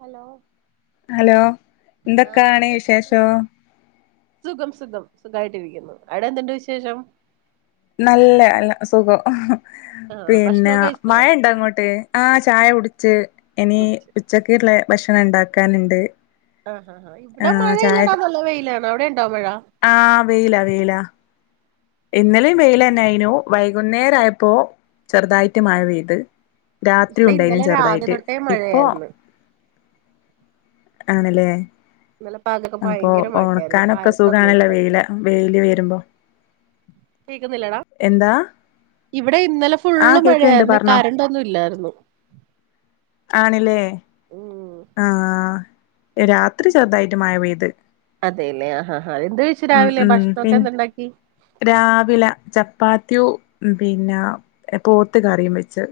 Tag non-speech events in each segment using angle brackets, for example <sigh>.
Hello hello, ആഹ് hello ന്തൊക്കാണ് കേക്കാൻ വിശേഷം? പറ്റുന്നുണ്ടോ സുഖം, സുഖം, സുഖായിട്ടിരിക്കുന്നു അവിടെന്തുണ്ട് വിശേഷം? നല്ല അല്ല സുഖോ ആഹ് പിന്ന ഭക്ഷണൊക്കെ കഴിച്ചോ മഴണ്ടോ അങ്ങോട്ട്? ആഹ് ചായ കുടിച്ച് എനി കുടിച്ചു. ഉച്ചക്ക്ള്ള ഭക്ഷണം ണ്ടാക്കാന്ണ്ട്. അ ഹ ഹ ഇവിടെ മഴയില്ലടാ നല്ല വെയിലാണ് അവിടെ യിണ്ട മഴ. ആഹ് വെയില വെയില. ഇന്നലെം വെയിലെന്നെയ്നു വൈകുന്നേരയപ്പോ ചെറുതായിട്ട് മഴ പെയ്ത്. രാത്രിയു ഇവിടെ ണ്ടായ്നും ഇന്നലെ രാവിലെ ചെറ്തായിട്ട് തൊട്ടേ ഇപ്പൊ മഴയായിരുന്നു ആണ്ലേ ഇന്നലെ പകലൊക്കെ അപ്പൊ ഭയങ്കര മഴയായിരുന്നു ഒണക്കാനൊക്കെ കറണ്ട് ഒന്നും സുഖാണല്ലോ ഇല്ലായിരുന്നു വെയില വെയില് വെരുമ്പോ കേക്കുന്നില്ലേടാ എന്താ ഇവിടെ ഇന്നലെ ആ ഫുള്ള് കേക്കണ്ട് മഴയായിരുന്നേ പറഞ്ഞോ കരണ്ടൊന്നും ഇല്ലായ്രുന്നു ആണ്ലേ ഉം ആഹ് എ രാത്രി ചെറുതായ്ട്ട് മഴ പെയ്ത് അതെല്ലേ ആഹ് എന്ത് കഴിച്ച് രാവിലെ ഭക്ഷണോക്കെ എന്ത്ണ്ടാക്കി രാവില ചപ്പാത്തിയു ഉം പിന്ന പോത്ത് കറിയും വെച്ച്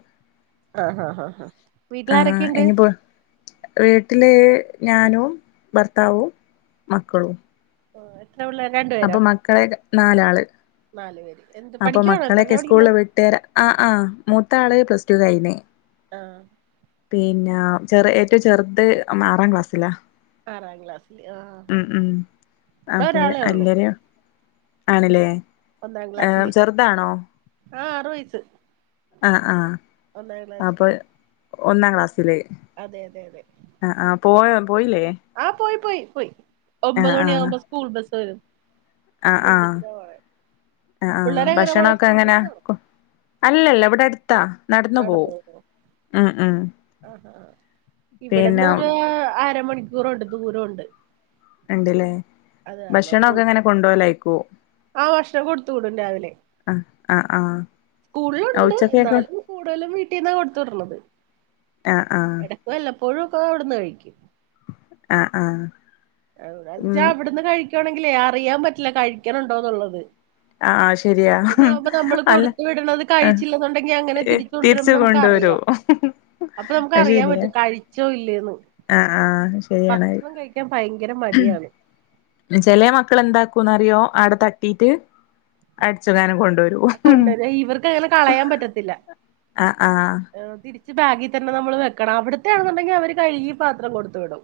അഹ് അഹ് ആഹ് എനിപ്പോ വീട്ടില് ഞാനും ഭർത്താവും മക്കളും ആഹ് എത്ര വിള്ളേര രണ്ട് പേരോ <unintelligible> നാലാള് നാല് പേര് എന്ത് പഠിയ്ക്കുവാണോത്രല്ല പഠിക്കുന്നേ തെര ആഹ് ആഹ് മൂത്താള് പ്ലസ് ടു കഴിഞ്ഞ് ആഹ് പിന്നെ ചെറ ഏറ്റവും ചെറുത് ആറാം ക്ലാസ്സിലാ. ആറാം ക്ലാസ്സില് ആഹ് ഉം ഉം ഇവിടെ അപ്പ അത് ഒരാളെ ഉള്ളൂ അല്ലരോ ആണല്ലേ? ഒന്നാം ക്ലാസ്സില് ചെറുതാണോ ആഹ് ആറു വയസ് ആഹ് ആഹ് അപ്പൾ ഒന്നാം ക്ലാസ്സില്. അതെ അതെ അതെ ആഹ് ആഹ് പോ പോയില്ലേ? ആഹ് പോയി പോയി പോയി ആ ഒമ്പത് മണിയ ആകുമ്പോ സ്കൂൾ ബസ് വരും ആഹ് സ്കൂൾ ആഹ് ബസ്സിനാ പോണെ ആ ആഹ് പിള്ളേര് എങ്ങനെ പോണെ ഭക്ഷണൊക്കെ സ്കൂൾ എങ്ങനെ? ബസ്സിനാണോ അല്ലല്ല ഇവിടെ അടുത്താ നടന്നു നടന്ന് പോവും പോണോ ഉം ഉം പിന്നെ ഇവിടന്നരു അരമണിക്കൂറുണ്ട് ദൂരംണ്ട്. ഉണ്ടില്ലേ ഭക്ഷണൊക്കെ അങ്ങനെ കൊണ്ടുപോലായിക്കുവോ? ആഹ് ഭക്ഷണം കൊടുത്തുകൂടും രാവിലെ ആ ആ സ്കൂളിലുണ്ട് ഉച്ചക്കൊക്കെ എന്നാലും. കൂടുതലും വീട്ടീന്ന കൊടുത്ത വിടരണത്. ആഹ് ആഹ് വല്ലപ്പോയും ക്കെ അവിടുന്ന് കഴിക്കും. ആഹ് ആഹ് എന്ത്ച്ചാ അവിടുന്ന് കഴിക്കണെങ്കിലേ അറിയാൻ പറ്റില്ല കഴിക്കണുണ്ടോന്നുള്ളത്. ആ ആ ശരിയാ ഇവിടന്ന ആകുമ്പോ നമ്മള് അല്ല കൊടുത്തു വിടണത് കഴിച്ചില്ലെന്നുണ്ടെങ്കി അങ്ങനെ തിരി തിരിച്ചു കൊണ്ടരുമ്പോ തിരിച്ച് നമുക്ക് അറിയ. കൊണ്ടുവരോ അപ്പൊ നമുക്ക് അത് അറിയാൻ ശരിയാ പറ്റും കഴിച്ചോ ഇല്ലേന്ന് ആ ആ ശരിയാണ് ഭക്ഷണം കഴിക്കാൻ ഭയങ്കര മടിയാണ്. ചെല മക്കൾ എന്താക്കുംന്ന്റിയോ അടെ തട്ടിട്ട് അടച്ചു കാനം കൊണ്ടപരും. കൊണ്ടുവ ഇവർക്ക് അങ്ങനെ കളയാൻ പറ്റത്തില്ല ആഹ് ആഹ് ഏഹ് തിരി ബാഗിൽ തന്ന നമ്മൾ വെക്കണം അവിടത്ത ആണെന്നുണ്ടെങ്കിൽ അവര് കഴുകി പാത്രം കൊടുത്തു വിടും.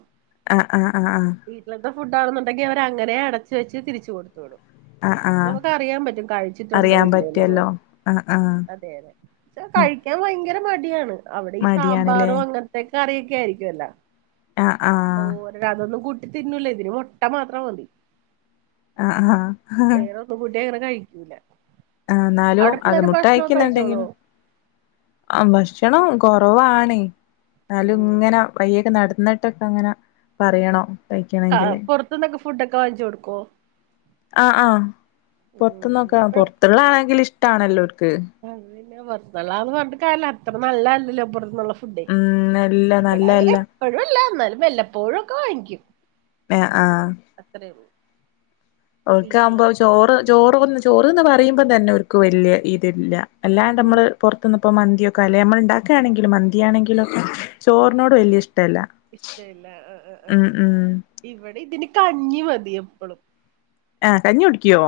ആഹ് അഹ് അഹ് ആഹ് വീട്ടിലത്തെ ഫുഡ്ണെന്നുണ്ടെങ്കിൽ അവര അങ്ങന അടച്ച് വെച്ച് തിരിച്ച കൊടുത്ത് വിടും. ആഹ് നമുക്ക് അറിയാൻ പറ്റും കഴിച്ചിട്ടുണ്ടോ ഇല്ലേ? ഇല്ലേലോ എന്നുള്ളത് ആഹ് ആഹ്- അതെ അതെ കഴിക്കാൻ ഭയങ്കര മടിയാണ് അവിടെ ഈ മടിയാണല്ലേ സാമ്പാറും അങ്ങനത്തെ ക്കെ കറിയൊക്ക ആയിരിക്കുല്ലോ. ആഹ് ആഹ് അതൊന്നും കൂട്ടി തിന്നൂല ഇതിന് മുട്ട മാത്രം മതി. ആഹ് ആഹ് ഒ കുട്ടി അങ്ങന കഴിക്കൂല്ല. ആഹ് എന്നാലും അത് മുട്ട കഴിച്ചോളോ കഴിയ്ക്കുന്നുണ്ടെങ്കിലും ആ ഭക്ഷണം കുറവാണ് എന്നാലും ഇങ്ങനെ പയ്യൊക്കെ നടന്നിട്ടൊക്കെ അങ്ങനെ. പറയണോ ആഹ് പുറത്തുന്നൊക്കെ ഫുഡ്ക്കെ വാങ്ങിച്ചു കൊടുക്കോ? ആഹ് ആഹ് പൊറത്ത്ന്നൊക്കെ വാങ്ങി കൊട് പൊറത്തുള്ളാതാണെങ്കിൽ ഇഷ്ടണല്ലോർക്ക് അ പിന്നെ പൊറത്തൂന്നുള്ളാന്ന് പറഞ്ഞിട്ട് കാര്യല്ല അത്ര നല്ലല്ലല്ലോ പുറത്തൂന്നുള്ള ഫുഡ്- ഉം നല്ല നല്ലയല്ല എപ്പോഴ്വല്ല എന്നാലും എല്ലപ്പോഴും ഒക്കെ വാങ്ങിക്കും. ഏഹ് ആഹ് അത്രേ ഉള്ളൂ. ഓക്ക ആകുമ്പോ വീട്ടിലതൊക്കെ ചോറ് ചോറ്ന്ന് ചോറ്ന്ന് പറയുമ്പം തന്നെ ഓർക്ക് വലിയ ഇതില്ല. അല്ലാണ്ട് അമ്മള് പൊർ ത്ത്ന്ന് ഇപ്പോ മന്തിയൊക്കെ അല്ലേ നമ്മൾ ഉണ്ടാക്കുകയാണെങ്കിലും മന്തിയാണെങ്കിലുംക്കെ ചോറിനോട് വലിയ ഇഷ്ടല്ല. ഇഷ്ടല്ല ആഹ് ഉം ഉം ഇവിടെ ഇതിന് കഞ്ഞി മതി എപ്പോഴും. ആ കഞ്ഞി കുടിക്യോ?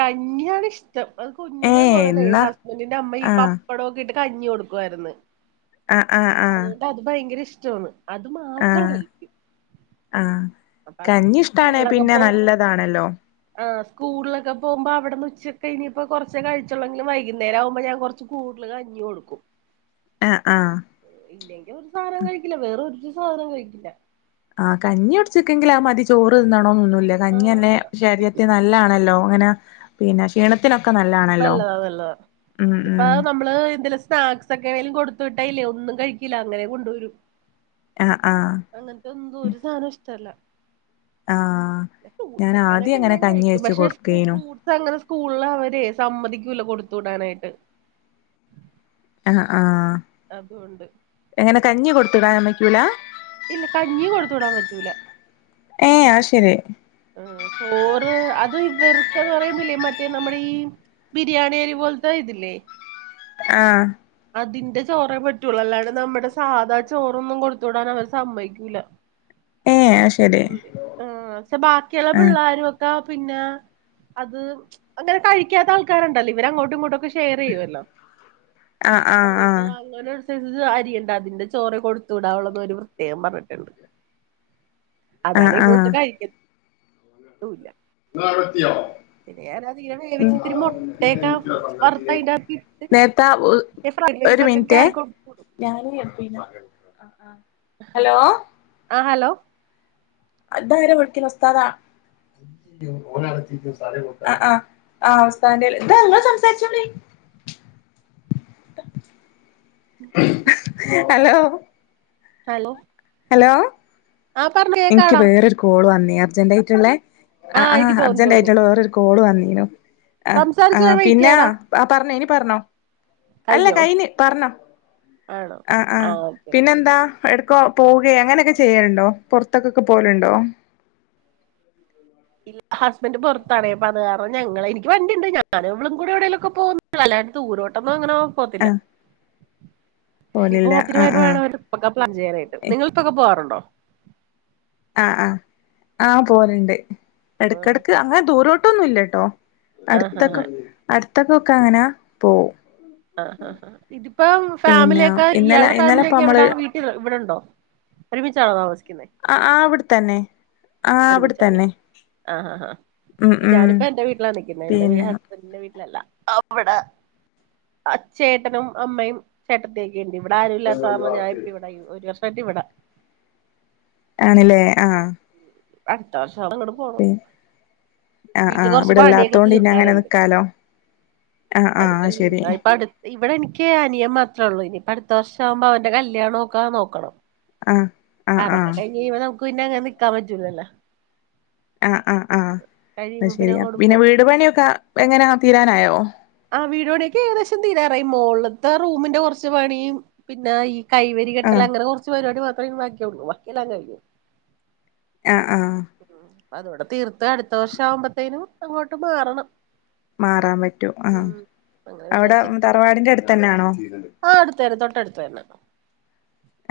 കഞ്ഞിയാണ് ഇഷ്ടം അത് ഏ കുഞ്ഞിലെ മുതലേ എന്നാ ഹസ്ബൻഡിന്റെ അമ്മ ഈ ആ പ പ്പടവൊക്കെയിട്ട് കഞ്ഞി കൊടുക്കുവാരുന്നു. ആഹ് ആഹ് അതുകൊണ്ടത് ഭയങ്കര ഇഷ്ടമാണ് അത് മാത്രം ആഹ് കഴിക്കും ആഹ് അപ്പൊ അതുകൊണ്ട് കഞ്ഞി ഇഷടാണെ പിന്നെ നല്ലതാണല്ലോ- ആ സ്കൂളിലൊക്കെ പോകുമ്പോ അവിടെന്ന് ഉച്ചക്കെ ഇനിയിപ്പോ കൊറച്ചെകഴിച്ചുള്ളെങ്കിൽ വൈകുന്നേരാകുമ്പോ ഞാൻ കൊറച്ച് - കൂടുതൽ കഞ്ഞി കൊടുക്കും ആഹ് ആഹ് ഇല്ലെങ്കിൽ ഒരു സാധനം കഴിക്കില്ല വേറൊരു സാധനോം കഴിക്കില്ല. ആഹ് കഞ്ഞി കുടിച്ചിക്കെങ്കിൽ അ മതി ചോറ് തിന്നണോന്നൊ ന്നില്ല കഞ്ഞി ആഹ് തന്നെ അതാ ശരീരത്തിൽ നല്ലാണല്ലോ അങ്ങനെ. പിന്നെ ക്ഷീണത്തിനൊക്കെ നല്ലാണല്ലോ നല്ലതാ നല്ലതാ ഉം ഇതിപ്പോ ഉം. നമ്മള് എന്തേലും സ്നാക്ക്- സൊക്കെ കൊടുത്തു വിട്ടായില്ലേ ഒന്നും കഴിക്കില്ല അങ്ങനേ കൊണ്ട് വരും. ആഹ് ആഹ് അങ്ങനത്തെ ഒന്നും ഒരു സാധനോം ഇഷ്ടല്ല ആഹ് ഞാൻ ഫ്രൂട്ട്സ് ഒക്കെയാണെ ആദ്യം അങ്ങനെ പിന്നേം കഞ്ഞി കഴിക്കും വെച്ച് പക്ഷെ ഫ്രൂ കൊടുക്കേനു ഫ്രൂട്ട്- സങ്ങനെ സ്കൂളില് അവരെ സമ്മതിക്കൂല്ല കൊടുത്ത് വിടാനായിട്ട്. അഹ് ആഹ്. അതുകൊണ്ട് എങ്ങനെ കഞ്ഞി കൊടുത്തു വിടാനും പറ്റൂല. ഇല്ല കഞ്ഞി കൊടുത്തു വിടാൻ പറ്റൂല ഏഹ് ആഹ്ശെരി ഉം ചോറ് അത് ഇവർക്കന്ന് പറയ്മ്പില്ലേ മറ്റേ നമ്മടീ ബിരിയാണിയരി പോലത്തെ ഇതില്ലേ ആഹ് അതിന്റെ ചോറേ പറ്റ്വൊള്ളൂ അല്ലാണ്ട് നമ്മടെ സാധാ ചോറൊന്നും കൊടുത്ത് വിടാൻ അവര് സമ്മയ്ക്കൂല ഉ <inaudible> സ്കൂള്ല് ആഹ് പക്ഷേ ബാക്കിയൊള്ള പിള്ളാ ആഹ് ള്ളാരുവക്കാ പിന്നെ അത് അങ്ങനെ കഴിക്കാത്ത ആൾക്കാര്ണ്ടല്ലോ ഇവര് അങ്ങോട്ടും ഇങ്ങോട്ടുവൊക്കെ ഷ് ഷെയറെയ്യുവല്ലോ ആഹ് ആഹ് അതുകൊണ്ട് ആഹ് അങ്ങനെ <unintelligible> അരിയൊണ്ട് അതിന്റെ ചോറേ കൊടുത്തു വിടാവൊള്ളെന്ന് അവര് പ്രത്യേകം പറഞ്ഞിട്ടൊണ്ട് ആഹ് അതാണെ ഇവളൊട്ട് ആഹ് കഴിക്കത്തൂല്ലാ ഇങ്ങളവ്ടെത്തിയോ പിന്നെ ഞാനതീയെടെ വേവിച്ചിത്തിരി മൊട്ടയക്കെ വറുത്തയിന്റാത്തിട്ട് നേരത്തെ സ്റാ ഈ ലേസൊക്കെ ക്യാ കു ഞാനും യെപ്പീന്റെ ആളാണ് ആഹ് ഹലോ അതാരാ വിളിക്കണേ ഉസ്താ <unintelligible> ആഹ് ആഹ് ആഹ് ഉസ്താദ്ന്റേല് ദാ ഇങ്ങള് സംസാരിച്ചോളീ ഹലോ ഹലോ ഹലോ ആ പറഞ്ഞോ എനിക്ക് കേക്കാടാ വേറൊരു കോള് വന്നേ അർജന്റായ്ട്ട്ള്ളേ ആ ആഹ് എനിക്ക് ആഹ് തോന്നി തോന്നി അർജന്റായ്ട്ട്ള്ള വേറൊരു കോള് വന്നീന്നു ആഹ് സംസാരിച്ചു ആഹ് ഞാൻ വെയിറ്റ് പിന്നാ ചെയ്യാടാ ആഹ് പറഞ്ഞോ ഇനി പറഞ്ഞോ അല്ല കഴിഞ്ഞോ കയ്ഞ്ഞ് പറഞ്ഞോ ആണോ ആഹ് ആ ആഹ് ഓക്കെ ഓക്കെ ഓക്കെ പിന്നെന്താ ഏടക്കോ പോവ്കയോ അങ്ങനൊക്കെ ചെയ്യല്ണ്ടോ പൊറത്തൊക്കക്കെ പോവല്ണ്ടോ ഇൽ ഹസ്ബന്റ് പൊറത്താണെ അപ്പോ അത് കാരണം ഞങ്ങളെ എനിക്ക് വണ്ടിയ്ണ്ട് ഞാനും ഇവളുംകൂടി എവിടേലൊക്കെ പോവും അല്ലാതെ ദൂരോട്ടൊന്നും അങ്ങനെ പോത്തില്ല ആഹ് ഈ പോലില്ല പോത്തിന് ആഹ് ആഹ് <unintelligible> ഒക്കെ പ്ലാൻ ചെയ്യാനായിട്ട് നിങ്ങൾതൊക്കെ പോകാറ്ണ്ടോ ആഹ് ആഹ് ആഹ് പോകല്ണ്ട് ആ എടക്കെടക്ക് അങ്ങനെ ദൂരോട്ടൊന്നുംല്ലെട്ടോ ആഹാ ആ ഹാ ഹാ അടുത്തൊക്കെ അടുത്തൊക്കേക്കെ അങ്ങനാ പോവും ആഹ് ആഹ് ആഹ് ഇതിപ്പം പിന്നെ ഫാമിലിയക്കെ ഇന്നലെ ഇയാൾടെ ഇന്നലെപ്പ ഫാമിലിയക്കെ നമ്മള് എവിടാ വീ ഇത് ഇവിടെണ്ടോ ഒരുമിച്ചാണോ താമസിക്ക്‌ന്നെ ആഹ് ആഹ് അവ്ടെ തന്നെ ആഹ് അവ്ടെത്തന്നെ ആഹ് ഹാ ഹാ ഇഞാനിപ്പെന്റെ വീട്ടിലാ നിക്ക്‌ന്നെ എന്റെ വീ പിന്നെ ഹസ്ബന്റിന്റെ വീട്ടിലല്ല അവ്ടേ അച്ചേട്ടനും അമ്മയും ചേട്ടത്തീം എന്റിവ്ടെ ആരൂല്ലാത്താർണം ഞാനിപ്പവ്ടാ ഒരു വർഷായിട്ടിവ്ടെ ആണ്ല്ലേ ആഹ് അട്ത്ത വർഷങ്ങട് പി ആഹ് ആഹ് കുറച്ച് പണിയൊക്കെ ഇവിടെല്ലാത്തോണ്ട് പിന്നങ്ങനെ തീർക്കാനുണ്ട് നിക്കാലോ ആഹ് ആഹ് ആശെരി ഇവിടെനിക്ക് അനിയൻ മാത്രേ ഒള്ളൂ ഇനീപ്പടുത്ത വർഷം ആവുമ്പോ അവന്റെ കല്യാണൊക്കെ നോക്കണം ആഹ് ആഹ് അതക്കെ ആഹ് കഴിഞ്ഞ് ഇവ്ടെ നമുക്ക് പിന്നങ്ങനെ നിക്കാൻ പറ്റൂലല്ലോ ആഹ് ആഹ് ആഹ് കഴിയുമ്പോ അത്ശെരിയാ അങ്ങോട്ട് പിന്നെ പോണം വീട് പണിയൊക്കെ എങ്ങനെ തീരാനായോ ആഹ് വീട് പണിയൊക്കെ ഏകദേശം തീരാറായി മോള്ത്തെ റൂമിന്റെ കൊറച്ച് പണിയും പിന്നെ ഈ കൈവരി ആഹ് കെട്ടലങ്ങനെ കൊറച്ച് പരിപാടി മാത്രേ ഇനി ബാക്കിയൊള്ളൂ ബാക്കിയെല്ലാം കഴിഞ്ഞ് ആഹ ആഹ അതോവിടെ തീർത്ത് അടുത്ത വർഷയാവുമ്പത്തേനും അങ്ങോട്ട് മാറണം മാറാൻ പറ്റൂ ആഹ ഉം അങ്ങനെ അവിടെ വിചാരിച്ചിരിക്കുന്നു തറവാടിന്റെ അടുത്തെന്നാണോ ആഹ് അടുത്തന്നെ തൊട്ടടുത്തന്നെ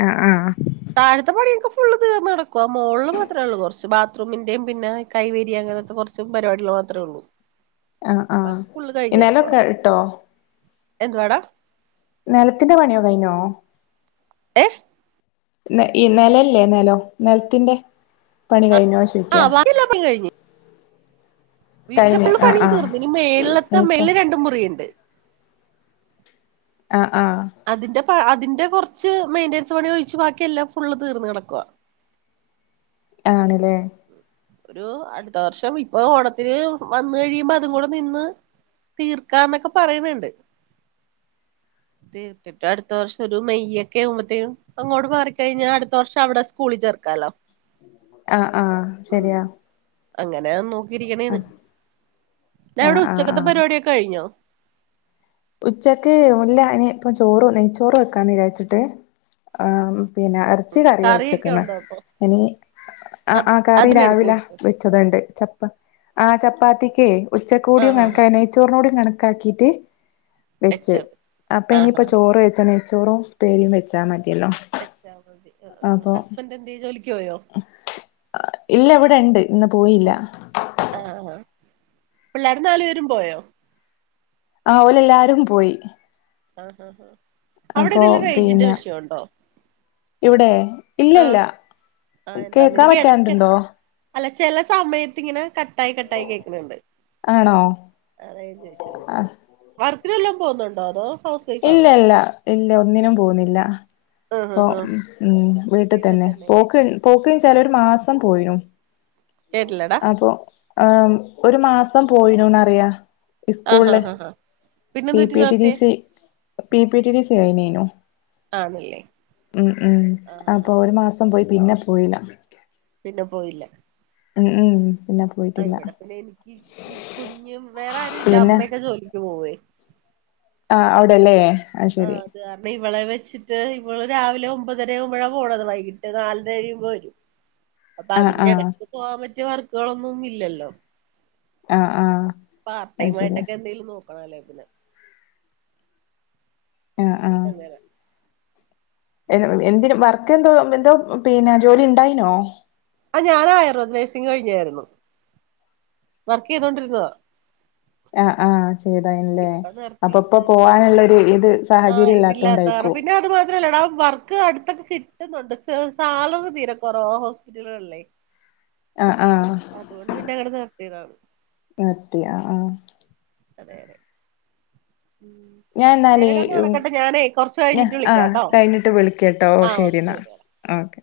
ആ ആഹ താഴത്ത പണിയൊക്കെ ഫുള്ള് തീർന്ന് കെടക്കുവ മോള് മാത്രേയുള്ളൂ കുറച്ച് ബാത്റൂമിന്റെയും പിന്നെ കൈവേരി അങ്ങനത്തെ കുറച്ച് കുറച്ച് പരിപാടികൾ മാത്രേയുള്ളൂ ആഹ ആഹ കിടക്കുവാ നെലൊക്കെ ഇട്ടോ എന്തുവാടാ നിലത്തിന്റെ പണിയോ കഴിഞ്ഞോ ഏഹ ഈ നിലല്ലേ ന്നലം നലത്തിന്റെ പണി കഴിഞ്ഞോ ആഹ ചോയിക്കാ ബാക്കിയെല്ലാ പണിയും കഴിഞ് വീട്ടന്റെ കഴിഞ്ഞ് ഫുള്ള് ആഹ് പണിയും ആഹ് തീർന്ന് ഇനി മേലത്തെ ഇനിയിപ്പോ മേല് രണ്ട് മുറിയിണ്ട് ആ ആഹ അതിന്റെ അതിന്റെ കുറച്ച് മെയിന്റനൻസ് പണി ഒഴിച്ച് ബാക്കി എല്ലാം ഫുള്ള് തീർന്ന് തിടക്കുവാ ആണ് ല്ലേ ഒരു അടുത്ത വർഷം ഇപ്പൊ ഓണത്തിന് വന്ന് കഴിയുമ്പോ അതും കൂടെ നിന്ന് തീർക്കാന്നൊക്കെ പറയണണ്ട് അടുത്ത വർഷം ഒരു മെയ്യക്കാവുമ്പത്തേക്കും അങ്ങോട്ട് മാറിക്കഴിഞ്ഞാ അടുത്ത വർഷവിടെ സ്കൂളിൽ ചേർക്കാലോ ആഹ ആഹ ഉം ശരിയാ അങ്ങനെ നോക്കിയിരിക്കാണ് ആഹ് അവിടെ ആഹ് ആഹ് ഉച്ചക്കത്തെ ആഹ് പരിപാടിക്കെ കഴിഞ്ഞോ ഉച്ചക്ക് ഇല്ല ഇനി ഇപ്പം ചോറ് നെയ്ച്ചോറ് വെക്കാന്ന് വിജാരിച്ചിട്ട് ആ പിന്നെ കൊച്ച് കറിയാ കറിയൊക്കെ വെച്ചക്കുന്നെ ഉണ്ടോ അപ്പൊ ഇനി അത് ആ കറി അതിനെടുക്കൂ രാവിലെ വെച്ചതുണ്ട് ചപ്പആ ചപ്പാത്തിക്ക് ഉച്ചക്കൂടിയ ആഹ് ആഹ് വക്കെ ചോറിനോടും കണക്കാക്കിയിട്ട് വെച്ച് വെച്ചത് അപ്പൊ ആഹ് ഇനിയിപ്പം ആഹ് ചോറ് വെയ്ച്ചണെ നെയ്ച്ചോറും ഉപ്പേരിയും വെച്ചാ മതില്ലോ വെച്ചാമതി ഹസ്ബന്റെന്തേ ജോലിക്ക് പോയോ ഇല്ല ഇവിടെ ഇണ്ട് ഇന്ന് പോയില്ല ആ ആഹ് പിള്ളേര് നാല് പേരും പോയോ ആ ഓലല്ലാരും പോയി ആഹ് ആ ആ അപ്പൊ അവിടെതിലും റേഞ്ചിന്റെ പിന്നെ വിഷയം ഉണ്ടോ ഇവിടെ ഇല്ലല്ല ആഹ് എന്താന്ന് കേക്കാൻ എനിക്ക് എടക്കെട പറ്റാണ്ടുണ്ടോ അല്ല ചില സമയത്ത് ഇങ്ങനെ കട്ടായി കട്ടായി കേൾക്കണണ്ട് ആണോ അത ചോിച്ചത് ആ വർക്കിനെല്ലാം പോുന്നുണ്ടോ അതോ ഹൗസ് വൈഫ് ഇല്ല ആണോ ഇല്ല ഇല്ല ഒന്നിനും പോകുന്നില്ല ആഹ് അപ്പ ആഹ് ആഹ് ഉ വീട്ടിൽ തന്നെ പോക്ക് പോക്ക ചാല ഒരു മാസം പോയിു കേട്ടില്ലടാ അപ്പൊ ആ ഒരു മാസം പോയിനുന്ന്റിയാം ആഹ് സ്കൂളില് ആഹ് ആഹ് ആഹ് പിന്നെ പി എന്ത് പറ്റി പിടി ഡി നേരത്തെ സി പി പിടി ഡി സി അനനോ ആണല്ലേ ഉ ഉം ആഹ് ആഹ് അപ്പൊ ആഹ് ഒരു ഓക്കെ മാസം ഓക്കെ പോയി പിന്നെ പോയില്ല പിന്നെ പോയില്ല ഉം ഉം പിന്നെ ആഹ് പോയിട്ടില്ല ഇവിടെ പിന്നെഎനിക്ക് ഈ കുഞ്ഞും വേറെ ആരും ഇല്ല പിന്നെ അമ്മയൊക്കെ ജോലിക്ക് പോവേ ആഹ് അവ്ടെല്ലേ ആഹ് കാരണം ഇവളെ വെച്ചിട്ട് ഇവള് രാവിലെ ഒമ്പതര ആകുമ്പഴാ പോണത് വൈകിട്ട് നാലരഴിയുമ്പോ വെരും അപ്പൊ ആ അതിന്റെ ആ ഇടക്ക് പോകാൻ പറ്റിയ വർക്കുകളൊന്നും ഇല്ലല്ലോ ആഹ് ആഹ് പാർട്ട്ടൈ അത് ശരിയാ ആയിട്ടൊക്കെ എന്തെങ്കിലും നോക്കണം അല്ലെങ്കി പിന്നെ ആഹ് അതെല്ലെ എ എന്തിന വർക്ക് എന്തോ എന്തോ പിന്നെ ജോലി ഇ ണ്ടായിനോ ആഹ് ഞാനായിരു <unintelligible> കഴിഞ്ഞായിർന്നു വർക്ക് ചെയ്തോണ്ടിരുന്നതാ ആഹ് ആഹ് ചെയ്തായിരുന്നുല്ലേ ഇപ്പൊ നിർത്തി അപ്പോ ഇത് ഇപ്പോ പോവാനുള്ള ഒരു ഇത് ആഹ് സാഹചര്യം ഇല്ലാത്തോണ്ടായിക്കും ക്ക് അട്ത്തൊക്കെ കിട്ടുന്നുണ്ട് സ് സാലറി തീരെ കൊറോ ഹോസ്പിറ്റലുകള്ല്ലേ ആഹ് ആഹ് അതുകൊണ്ട് പിന്നെ അങ്ങനെ നിർ ത്തിയതാ മത്തിയാ ആഹ് അതെ അതെ ഉം ഞാൻന്നാലേ ശരിയടാ എന്നാ നടക്കട്ടെ <unintelligible> ഞാനേ കൊറച്ച് ഞ കഴിഞ്ഞിട്ട് ആഹ് വിളിക്കാട്ടോ കഴിഞ്ഞിട്ട് വിളിക്കട്ടോ ഓ ആഹ് ശരി ഓക്കെ എന്നാ ഓക്കെ